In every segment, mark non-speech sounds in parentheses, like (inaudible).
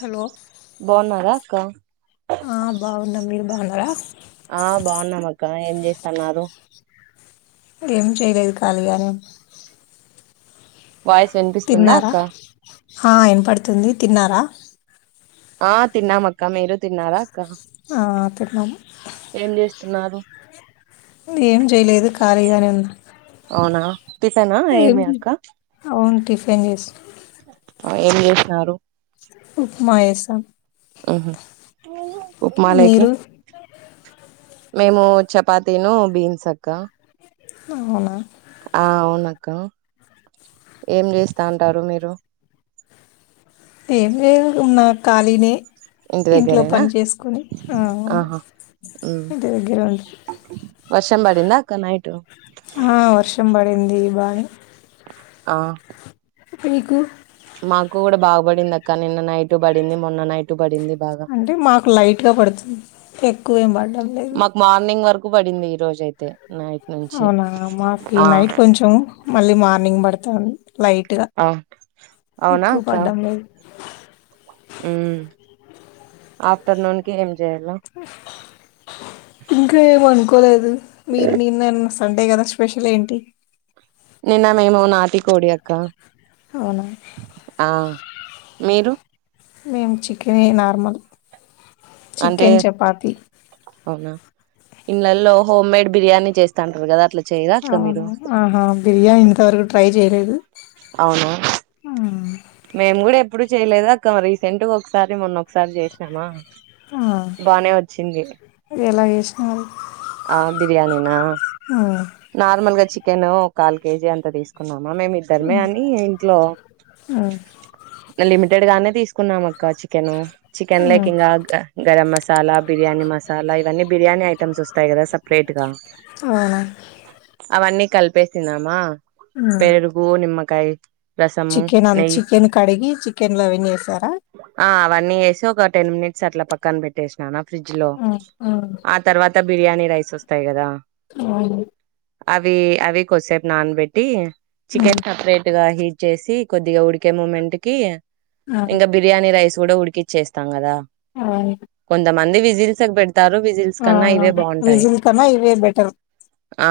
Hello బాగున్నారా అక్క ఆ బాగుండం మీర్ బండ ఆడ ఆ బావున్నాం అక్క ఏం చేస్తన్నారు ఏం చేయలేదు కాళీగానే వాయిస్ వినిపిస్తుందా అక్క ఆ ఇనపడుతుంది తిన్నారా ఆ తిన్నామక్క మీరు తిన్నారా అక్క ఆ తిన్నాము తున్నారు ఇది ఏం చేయలేదు కాళీగానే ఉంది అవునా టిఫెనా ఏ ఏమి అక్క అవును టిఫిన్ చేసా ఏం చేసినారు ఉప్మ ఏసం ఓహో ఉప్మాలేకి మీరు మేము చపాతీను బీన్స్ అక్క అవునా ఆ అవునక్క ఏం చేస్తా అంటారు మీరు ఏ లేదు ఉన్నా కాలినే ఇంటి ఇంట్లో దగ్గరేనా పని చేసుకొని ఆహా ఉమ్ ఇంటి దగ్గర ఉండ వర్షం బదిందక్క నైటు అ ఆ పీకు మాకు కూడా బాగపడింది అక్క నిన్న నైటు పడింది మొన్న నైటు పడింది బాగా అంటే మాకు లైట్గా పడుతుంది ఎక్కువ ఏం పడ్డం లేదు మాకు మార్నింగ్ వరకు పడింది ఈ రోజయితే అవునా మాకు నైట్ కొంచెం మళ్ళీ మార్నింగ్ పడుతు తను లైట్గా ఆ అవునా ఎక్కువ అక్క పడ్డం లేదు ఆఫ్టర్నూన్ కి చేయలా ఇంకా ఏమనుకో కోలేదు మీరనీన్నన్న సండే కదా స్పెషల్ ఏంటి నిన్న మేము నాతి కోడి అక్క అవునా ఆ మీరు మేము చికెన్ నార్మల్ చికెన్ చపాతి ఇడ్లలో హోమ్ మేడ్ బిర్యానీ చేస్తంటారు కదా అట్లా చేయరా అక్క మీరు అవునా ఆహా బిర్యానీ ఇంతవరకు ట్రై చేయలేదు అవునా మేము కూడా ఎప్ ఎప్పుడు చేయలేదు అక్క రీసెంట్ గా ఒకసారి మొన్న ఒకసారి చేసినామా ఆ బానే వచ్చింది నారు ఆ బిర్యానినా నార్మల్గా చిక్ కెను కాల్ కేజీ అంత తీసుకున్నా మేమి ఇద్దరమే అని ఇంట్లో మ్మ్ లిమిటెడ్ గానే తీస్ కున్నామ క చికెను చికెన్ లేకి మ్మ్ ఇంకా గరం మసాలా బిర్యాని మసాలా ఇవన్న బిర్యానీ ఐటమ్స్ వస్తాయి కదా సపరేట్ గా అవునా అవన్నీ కలిపేసినమా మ్మ్ పెరూగు నిమ్మ కాయ్ రసము చికెన్ అం నెయ్యి చికెన్ కడిగి చికెన్లో అవన్నీ వేసారా ఆ అవన్నీ ఏసి ఒక టెన్ మినిట్స్ అట్లా పక్కా పక్కన పెట్టే స్నాం ఫ్రిజ్ లో మ్మ్ మ్మ్ ఆ తర్వాత ఇంత బిర్యానీ రైస్ వస్తాయి కదా (unintelligible) అవి అవి కొద్సేపు నానబెట్టి మ్మ్ మ్మ్ చికెన్ సెపరేట్గా హి చేసి కొద్దిగా ఉడికే మూమెంట్ కి ఆ ఇంకా బిర్యానీ రైస్ కూడ ఉడికిచ్చేస్తాం కదా అవును విజీ సబడి ఆ విజల్ కనా ఇవే బెటర్ ఆ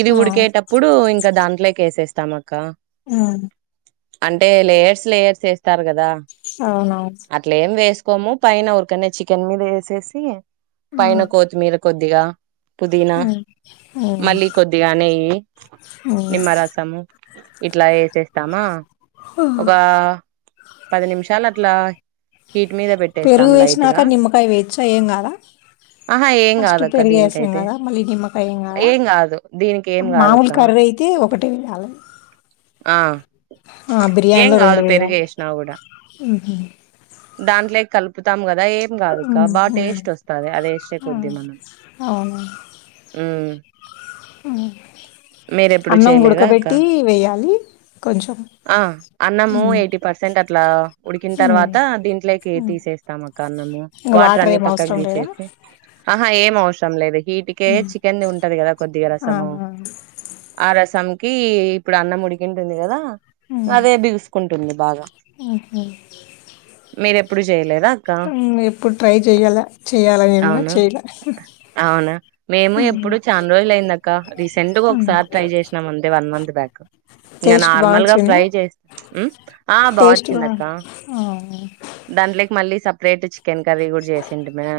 ఇది ఆ ఉడికేటప్పుడు ఇంకా దాంట్లో కేేసేస్తామ అక్క మ్మ్ అంటే లేయర్స్ లేయర్స్ వేస్తారు కదా అవున కొము పైన ఊరికనే చికెన్ మీద వేసేసి పైన కొతిమీర కొద్దిగా పుదీనా అ మళ్ళీ కొద్దిగా నెయ్యి హ్మ్. నిమ్మరసము ఇట్లా వేసేస్తామా ఒక పది నిమిషాలు అట్లా హీట్ మీద పెట్టేస్తాం పెరుగు లైట్ గా వేసినాక నిమ్మకాయ వేచ్చ ఏం కదా ఆహా ఏం ఫస్ట్ కాదక్క పెరుగు వేసాం దీనికైతే కదా మళ్ళీ నిమ్మ ఏం కదా కాదు దీనికి ఏం మామూలు కాదక్క కర్ర అయితే ఒకటే వియాల ఆ ఏం బిర్యానీలో కాదు రెండు వేయాలి పెరిగేసినవు కూడా ఉహు దాంట్లే కల్పు (unintelligible) తమ కద ఏ కదాక్క బాగా ఉహు టేస్ట్ వస్తంది అద వేసే ఆ కొద్ది మనం అవును మీరెప్పుడు అన్నం చేయలేదా అక్క గుడకబెట్టి వేయం ఆ అన్నము హ్మ్ ఎయిటీ పర్సెంట్ అట్లా ఉడికిన హ్మ్ తర్వాత దీంట్లోకి తీసేస్తాం అక్క అన్నము ఇంగ వాటర్ అన్ని ఏం పక్కకు అవసరం లేదా తీసేసి ఆహా ఏం అవసరం లేదు వీటికే చికెన్ది ఉంటది కదా కొద్దిగా ఆ రసము ఆ ఆ రసం కి ఇప్పుడు అన్న ఉడికింటుంది కదా అదే బిగుసుకుంటుంది బాగా ఉహు మీరు ఎప్పుడు చేయలేద హ్మ్ ఎప్పుడు ట్రై చెయాల చెయ్యాలని ఉన్నా అవునా చెయలే అవునా మేము హ్మ్ ఎప్పుడు చానా రోజులు అయిందక్క రీసెంట్ గా ఇంకా నార్మల్ గా ఫ్రై చే హ్మ్ ఆ బా వచ్చింది అక్క ఆ! దాంట్లోకి మళ్ళీ సపరేట్ చికెన్ కర్రీ కూడా చేసింటిమా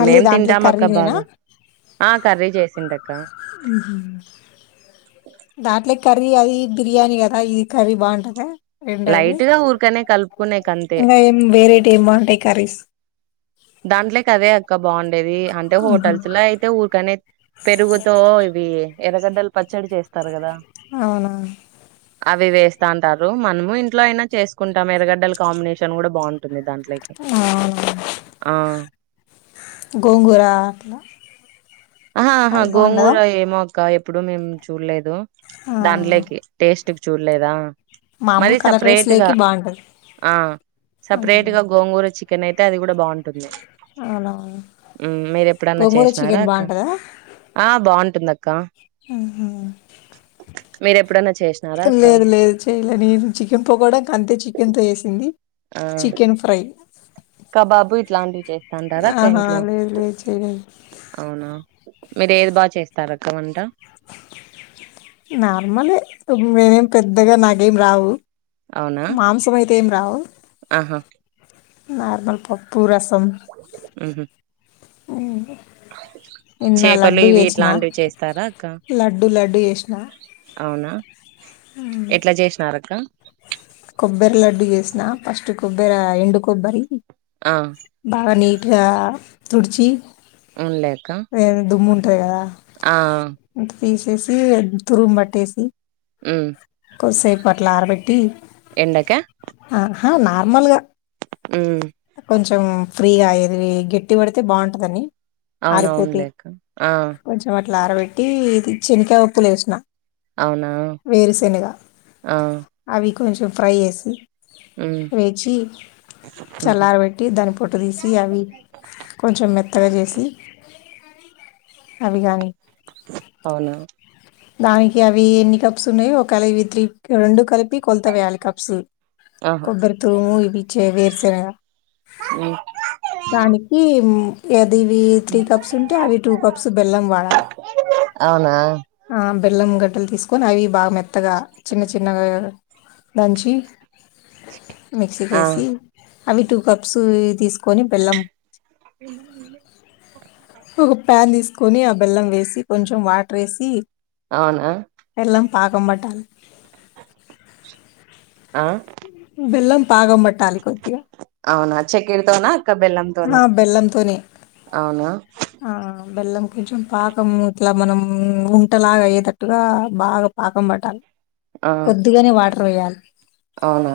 మళ్ళీ దాంట్లేకి కర్రీ నేనా ఆ కర్రీ చేసింటి అక్కా దాట్లే కర్రీ అది బిర్యానీ కదా ఈ కర్రీ బాంటదా రెండ అవి లైట్ గా ఊరికనే కలుపుకునేకి అంతే ఇంగా ఏం వేరైటీ ఏమ్ బాంటాయి కర్రీస్ దాంట్లే క అదే అక్క బాండేది అంటే హుహు. హోటల్స్ లో అయితే ఊరకనే పెరుగుతో ఇవి ఎరగడ్డలు పచ్చడి చేస్తారు కదా అవునా అవి వేస్తాంటారు మనము ఇంట్లో అయినా చేసుకుంటాం ఎరగడ్డల కాంబినేషన్ కూడా బాంటుంది దాంట్లో ఆ ఆ గోంగూర అట్లా అహా అహా అది గోంగూర బావుండదా? ఏమో కా ఎప్పుడూ మేము చూల్లేద్ దు ఆ! దాంట్లేకి టేస్ట్ చూల్లేదా మామూలు మరి కలర్ రైస్ సపరేట్గా లేకి బావుంటది. ఆ హ్మ్. సపరేట్గా గోంగూర చి చికెన్ అయితే అది గూడా బాంటుంది అవునా ఎప్పుడన్నా గోంగూర చికెన్ బా బ బాంటుందక్కా మీరు ఎప్పుడన్నా చేసినారా అక్క లేదు లేదు చేయలే నేను చికెన్ పకోడాక్ అంతే చికెన్తో వేసింది ఆ చికెన్ ఫ్రై కబాబు ఇట్లాంటివి చేస్తాంటార అక్క ఆహా! ఇంట్లో లేదు లేదు చేయలేదు. అవునా మీరు ఏది బా చేస్తారక్క వంట నార్మలే మేనేం పెద్దగా నాకేం రావు అవునా మాంసమైతే ఏం రావు ఆహా నార్మల్ పూ సం ఉహు అవు నిన్న చేపలు లడ్డూ ఇవి చేసిన ఇట్లాంటివి చేస్తారా అక్క లడ్డుూ లడ్డుూ చేసిన అవునా ఎట్లా చేసినార అక్క కొబ్బరి లడ్డు చేసిన ఫస్ట్ కొబ్బర ఎండు కొబ్బరి ఆ బని ఇకా తుర్చీ అవునులే అక్క ఏ ద ము టేగరా ఆ తీసేసి తురుగుమట్టేసి హ్మ్ కొసేపు ఆట్ల ఆర పెట్టి ఎండా క్య ఆహ నార్మల్ గా ఉ కొంచెం ఫ్రీగా యేది గట్టి పడితే బాగుంటుందని అవునవునులే అక్క ఆ ఇట్ల ఆరబెట్టి ఇది చినికాయలు వోప్పులు ఏసిన అవునా వేరుశెనగా ఆ అవి కొంచెం ఫ్రై చేసి హ్మ్ వేచి హుహు చల్లార బేట్టి దాని పొట్టు తీసి అవి కొంచెం మెత్తగా చేసి అదిగాని అవునా దానికి అవి ఎన్ని కప్స్ ఉన్నాయి ఒకళ ఇవి త్రీ రెండు కలిపి కొలత వేయాలి కప్స్ ఆహా కొబ్బరీ తురుము ఇవి చే వేరుశనగా హ్మ్ దానికి ఎది ఈవి త్రీ కప్స్ ఉంటే అవి టూ కప్స్ బెల్లం వాడాలి అవునా ఆ బెల్లం గడ్డలు తీసుకొని అవి బాగా మెత్తగా చిన్న చిన్నగా దంచి మిక్సీ ఆ కేసి అవి టూ కప్స్ తీసుకొని బెళ్ళం ఒక ప్యాన్ తీస్ కొని ఆ బెల్లం వేసి కొంచెం వాటర్ వేసి అవునా బెల్లం పాకం బట్టాలి ఆ వెెల్లం పాగం పట్టాలి కొద్దిగా అవునా చక్కెరతోనా అక్క బెల్లంతోనా ఆ బెల్లంతోనే అవునా బెల్లం కొంచెం పాకం ఇట్లా మనం ఉంటలాగా అయ్యేటట్టుగా బాగా పాకం పట్టాలి ఆ కొద్దిగానే వాడ రోయల్ అవునా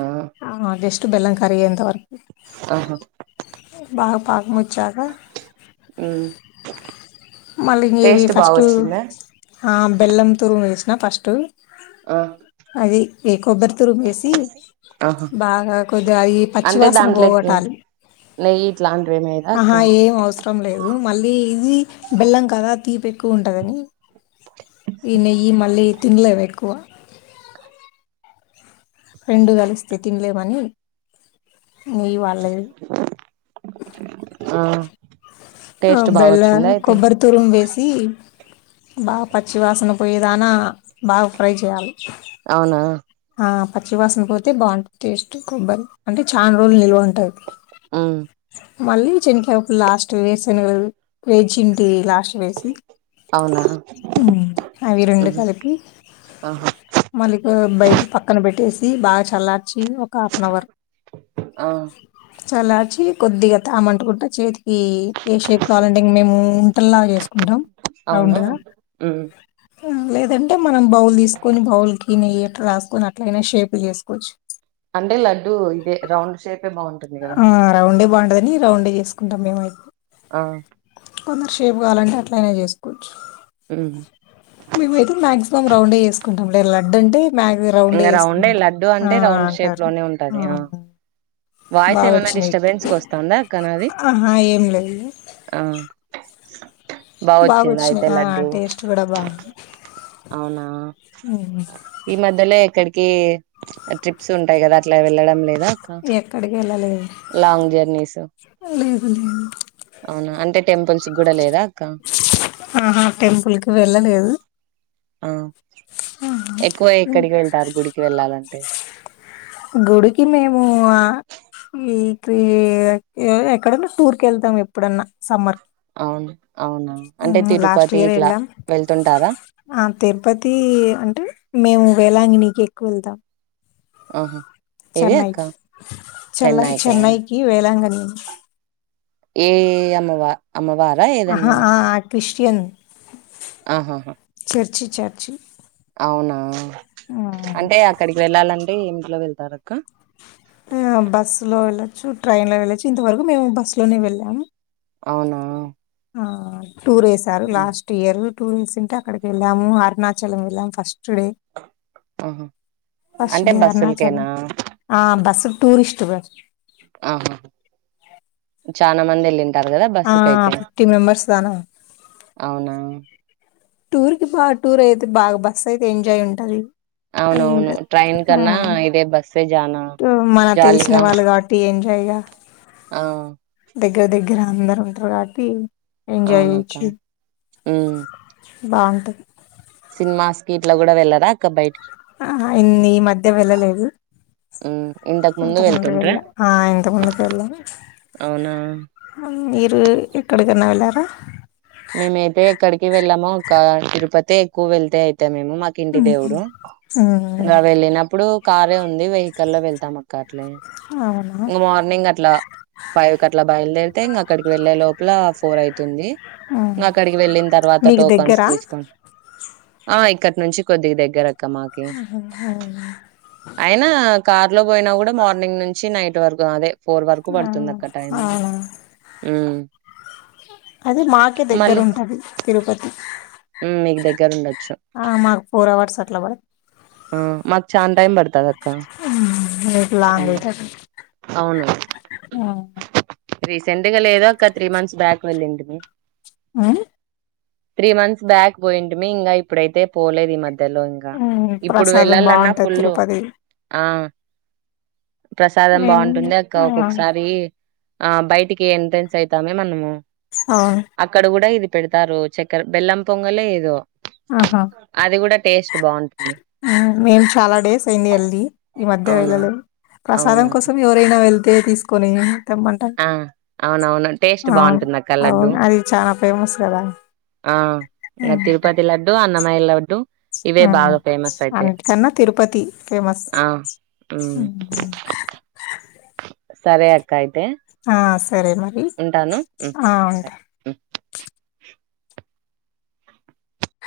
బెల్లం కరిగేంత వర ఆహా బాగా పాకం మొ చ్చాక హ్మ్ మళ్లీ ఈ టేస్ట్ బాగా ఫస్ట్ వచ్చిందా బెల్లం తురిమేస అ ఫస్టు ఆ అది ఏ కొబ్బర్ తురుమేస్ ఆహా బాగా కొద్గా అయ్యి అది అంటే పచ్చివాసన దాంట్లోకి పోగొటాలి నెయ్యి ఇట్లాంటివి ఏం వేయరా అక్క ఆహా అయ్యి ఏం అవసరం లేదు మళ్ళీ ఇ బెల్లం కదా తీపి ఎక్కువ ఉంటుందని ఈ నెయ్యి మళ్ళీ తినలేవు ఎక్కువ రెండు కలిస్తే తినలేమని నెయ్యి వాళ్ళేద్ ఆ ఆ టేస్ట్ బాగా బెల్లం వచ్చిందా అయితే కొబ్బరి తురుం వేసి బాగా పచ్చి వాసన పోయేదానా బాగా ఫ్రై చేయ్యాలి అవునా ఆ పచ్చి వాసన పోతే బాగుంటది టేస్ట్ కొబ్బరి అంటే చాలా రోజులు నిల్వ ఉంటుంది ఊ మళ్ళీ చింకావు లాస్ట్ వేసన్ వేచింటి లా ంచ్ వేసీ అవునా అవి రెండు హ్మ్ కలిపి ఆహా మళ్లీ భయట పక్కన పెట్టేసి ఈ బాగా చల్లార్ చీ ఒక ఆఫ్నవర్ ఆ చల్లార్చి, కొద్దిగా తామంటకుంట చేతికి, ఈ ఏ షేప్ కావాలంటే మేము ఉంటలా చేసుకుంటాం అవునా రౌండు గా, ఉమ్ లేదంటే మనం బౌల్ తీసుకొని. బౌల్ కి నెయ్యి ఎట్లా రాసుకొని అట్లయినా షేప్ చేసుకోవచ్చు, అండే లడ్డు ఇదే రౌండ్ షేప్, ఆ రౌండే బాగుంటది, అన్ని రౌండ్ చేసుకుంటాం మేము అయితే, ఆ కొందరు షేపు కావాలంటే అట్ల అనే చేసుకో, ఉమ్ మేమైతే మాక్సిమం రౌండే చెసుకుంటాం, (inaudible) లే లడ్డు అంటే, మ్యాగ్ ఇంకా రౌండే చేసుకుంటాం. లడ్డుూ ఆ! అంటే రౌండ్ షేప్ అంటారు. లోనే ఆ! ఉంటది, వాయిస్ ఏమన్నా బాగొచ్చినయి. డిస్టర్బెన్స్ క వస్తాందా అక్క నాది ఆహా! ఏం లేదు. ఆ, బాగా వచ్చిందా బాగుచ్చినాయి అయితే ఆ లడ్డు టేస్ట్ కూడా బాగుంది, అవునా హ్మ్. ఈ మధ్యలే, ఎక్కడికి ట్రిప్స్ ఉంటాయి కదా అట్లా వెళ్లడం లేదు, ఎక్కడికి వెళ్ళాలి, లాంగ్ జర్నీస్, అవునా అంటే టెంపుల్స్ కూడా లేదా, అక్క ఆహా టెంపుల్ కి వెళ్ళలేదు, ఆ ఎక్కువ ఉమ్. ఎక్కడికి వెళ్తారు గుడికి వెళ్ళాలంటే, గుడికి మేము వీక్లీ ఈ ఎక్కడన్నా టూర్ కు వెళ్తాం ఎక్కడన్నా సమ్మర్, అవును అవునా అంటే లాస్ట్ తిరుపతి ఇయర్ ఇట్లా వెళ్ళాం వెళ్తుంటారా ఆ తిరుపతి అంటే మేము, వేలా అంగ్ణీకి ఎక్కువ వెళ్తాం, ఆహా ఏది అక్క చెన్నై కా చెన్నైకి వేలాంగణి ఏ అమ్మవ అమ్మవారా ఆహా ఏదన్నా, ఆ, క్రిస్టియన్ ఆహా హా చర్చి చర్చి అవునా ఆ, అంటే అక్కడికి వెళ్ళాలంటే ఏ ఎలా వెళ్తారు అక్క, బస్సులో వెళ్ళచ్చు ట్రైన్ లో వెళ్ళొచ్చు ఇంతవరకు మేము బస్సులోనే వెళ్ళాము అవునా ఆ టూర్ వేసారు ఉమ్, లాస్ట్ ఇయర్, టూ వీక్స్ ఉంటే అక్కడికి వెళ్ళాము అరుణాచలం వెళ్ళాము ఫస్ట్ స్ట్డే ఆహా ఫస్ట్ అంటే డే అరుణాచలం బస్సులకేనా ఆ బస్ టూరిస్ట్ బ ఆహా చానా మంది ఏళ్ళి టారు కదా బస్సు కయితే ఫిఫ్టీ మెంబర్స్ దానా అవునా టూర్ కి బాగా టూర్ అయితే బాగా బస్ అయితే ఎంజాయ్ ఉంటాది అని అవునవును ఉంటది ట్రైన్ ఉ కన్నా ఇదే బస్సే జానా టు మన తెలిసిన జాలీగా వాళ్ళు కాబట్టి ఏంజయగా ఆ దగ్గర దగ్గర అందరు ఉంటారు కాబట్టి ఎంజాయ్ అవునక్క చేయొచ్చు ఊ బాగుంటది సినిమాస్ కి ఇట్ల కూడా వెళ్ళరా అక్క బయటికి ఆహా ఇన్ని ఈ మధ్య వెళ్ళలేదు ఉమ్ ఇంతకు ఇంత ముందు ముందుకు వెళ్ళ వెళ్తుంట్రా ఆ ఇంత ముందుకు వెళ్ళను అవునా మీరు ఎక్కడికన్నా వెళ్ళారా అహ్ మేమైతే ఎక్కడికి వెళ్ళాము అక్క తిరుపతే ఎక్కువ వెళ్తే అయితే తే మేము మాకు ఇంటి ఉహు. దేవుడు ఉమ్, ఇంకా వెళ్ళినప్పుడు కారే ఉంది వెహికల్ లో వెళ్తాం అక్క అవునా ఇంగ మార్నింగ్ అట్లా ఫైవ్ కి అట్లా బయలుదేరితే ఇంగ అక్కడికి వెళ్లే లోపల, ఫోర్ ఐతుంది ఉమ్. ఇంగ అక్కడికి వెళ్ళిన తర్వాత మీకు టోకన్స్ దగ్గరా తీసుకోను ఆ ఇక్కటి నుంచి కొద్దిగ దగ్గర క్క మాకి అయినా కార్ లో పోయినా కూడా మార్నింగ్ నుంచి నైట్ వరకు అదే ఫోర్ వరకు ఆ పడుతుంది అక్క టైం అవునా ఉమ్ అది మాకే దెగ్ గర మళ్ళీ ఉంటాది తిరుపతి ఉమ్ మీకు దగ్గర ఉండ ఆ మాకు ఫోర్ అవర్స్ అట్లా పడు ఆ మాకు చాన టైం పడుతది అక్క మీకు లాంగ్ ఉమ్ అవుతుంది అవును. ఉమ్. రీసెంట్ గా లేదు ఒక త్రీ మంత్స్ బ్యాక్ వెళ్లింటిమి ఆ త్రీ మంత్స్ బ్యాక్ పోయింటిమీ ఇంకా ఇప్పుడైతే పోలేదు ఈ మధ్య ధ్యలో ఇంకా ఉమ్, ఇప్పుడు ప్రసాదం వెళ్ళాలన్నా బాగుంటది ఫుల్ తిరుపతి ఆ ప్రసాదం మేము బాగుంటుంది అక్క ఆ ఒక్కొక్కసారి ఆ బయటికి ఎంట్రెన్స్ అయితామే మనము అవును అక్కడ కూడా ఇది పెడతారు చక్కెర బెల్లం పొంగలే ఏదో అది కూడా టేస్ట్ బాగుంటుంది ఆ మేము చాలా డేస్ అయింది వెళ్ళి ఈ మధ్య అవునా వెళ్ళలే, ప్రసాదం అవునా కోసం ఎవరైనా వెళ్ ళ్తే తీసుకొని తెమ్మంటారు ఆ అవునవును టేస్ట్ అవును బాగుంటుంది. అక్క లడ్డు అవును అది చాలా ఫేమస్ కదా ఆ ఇక తిరుపతి లడ్డు అన్నం. య లడ్డు ఇవే ఆ బాగా ఫేమస్ అయితే అందుకన్నా తిరుపతి ఫేమస్ ఆ ఉమ్ సరే అక్క అయితే ఆ సరే మరి ఉంటాను. హ్మ్. ఆ బాయ్. ఉంటా హ్మ్.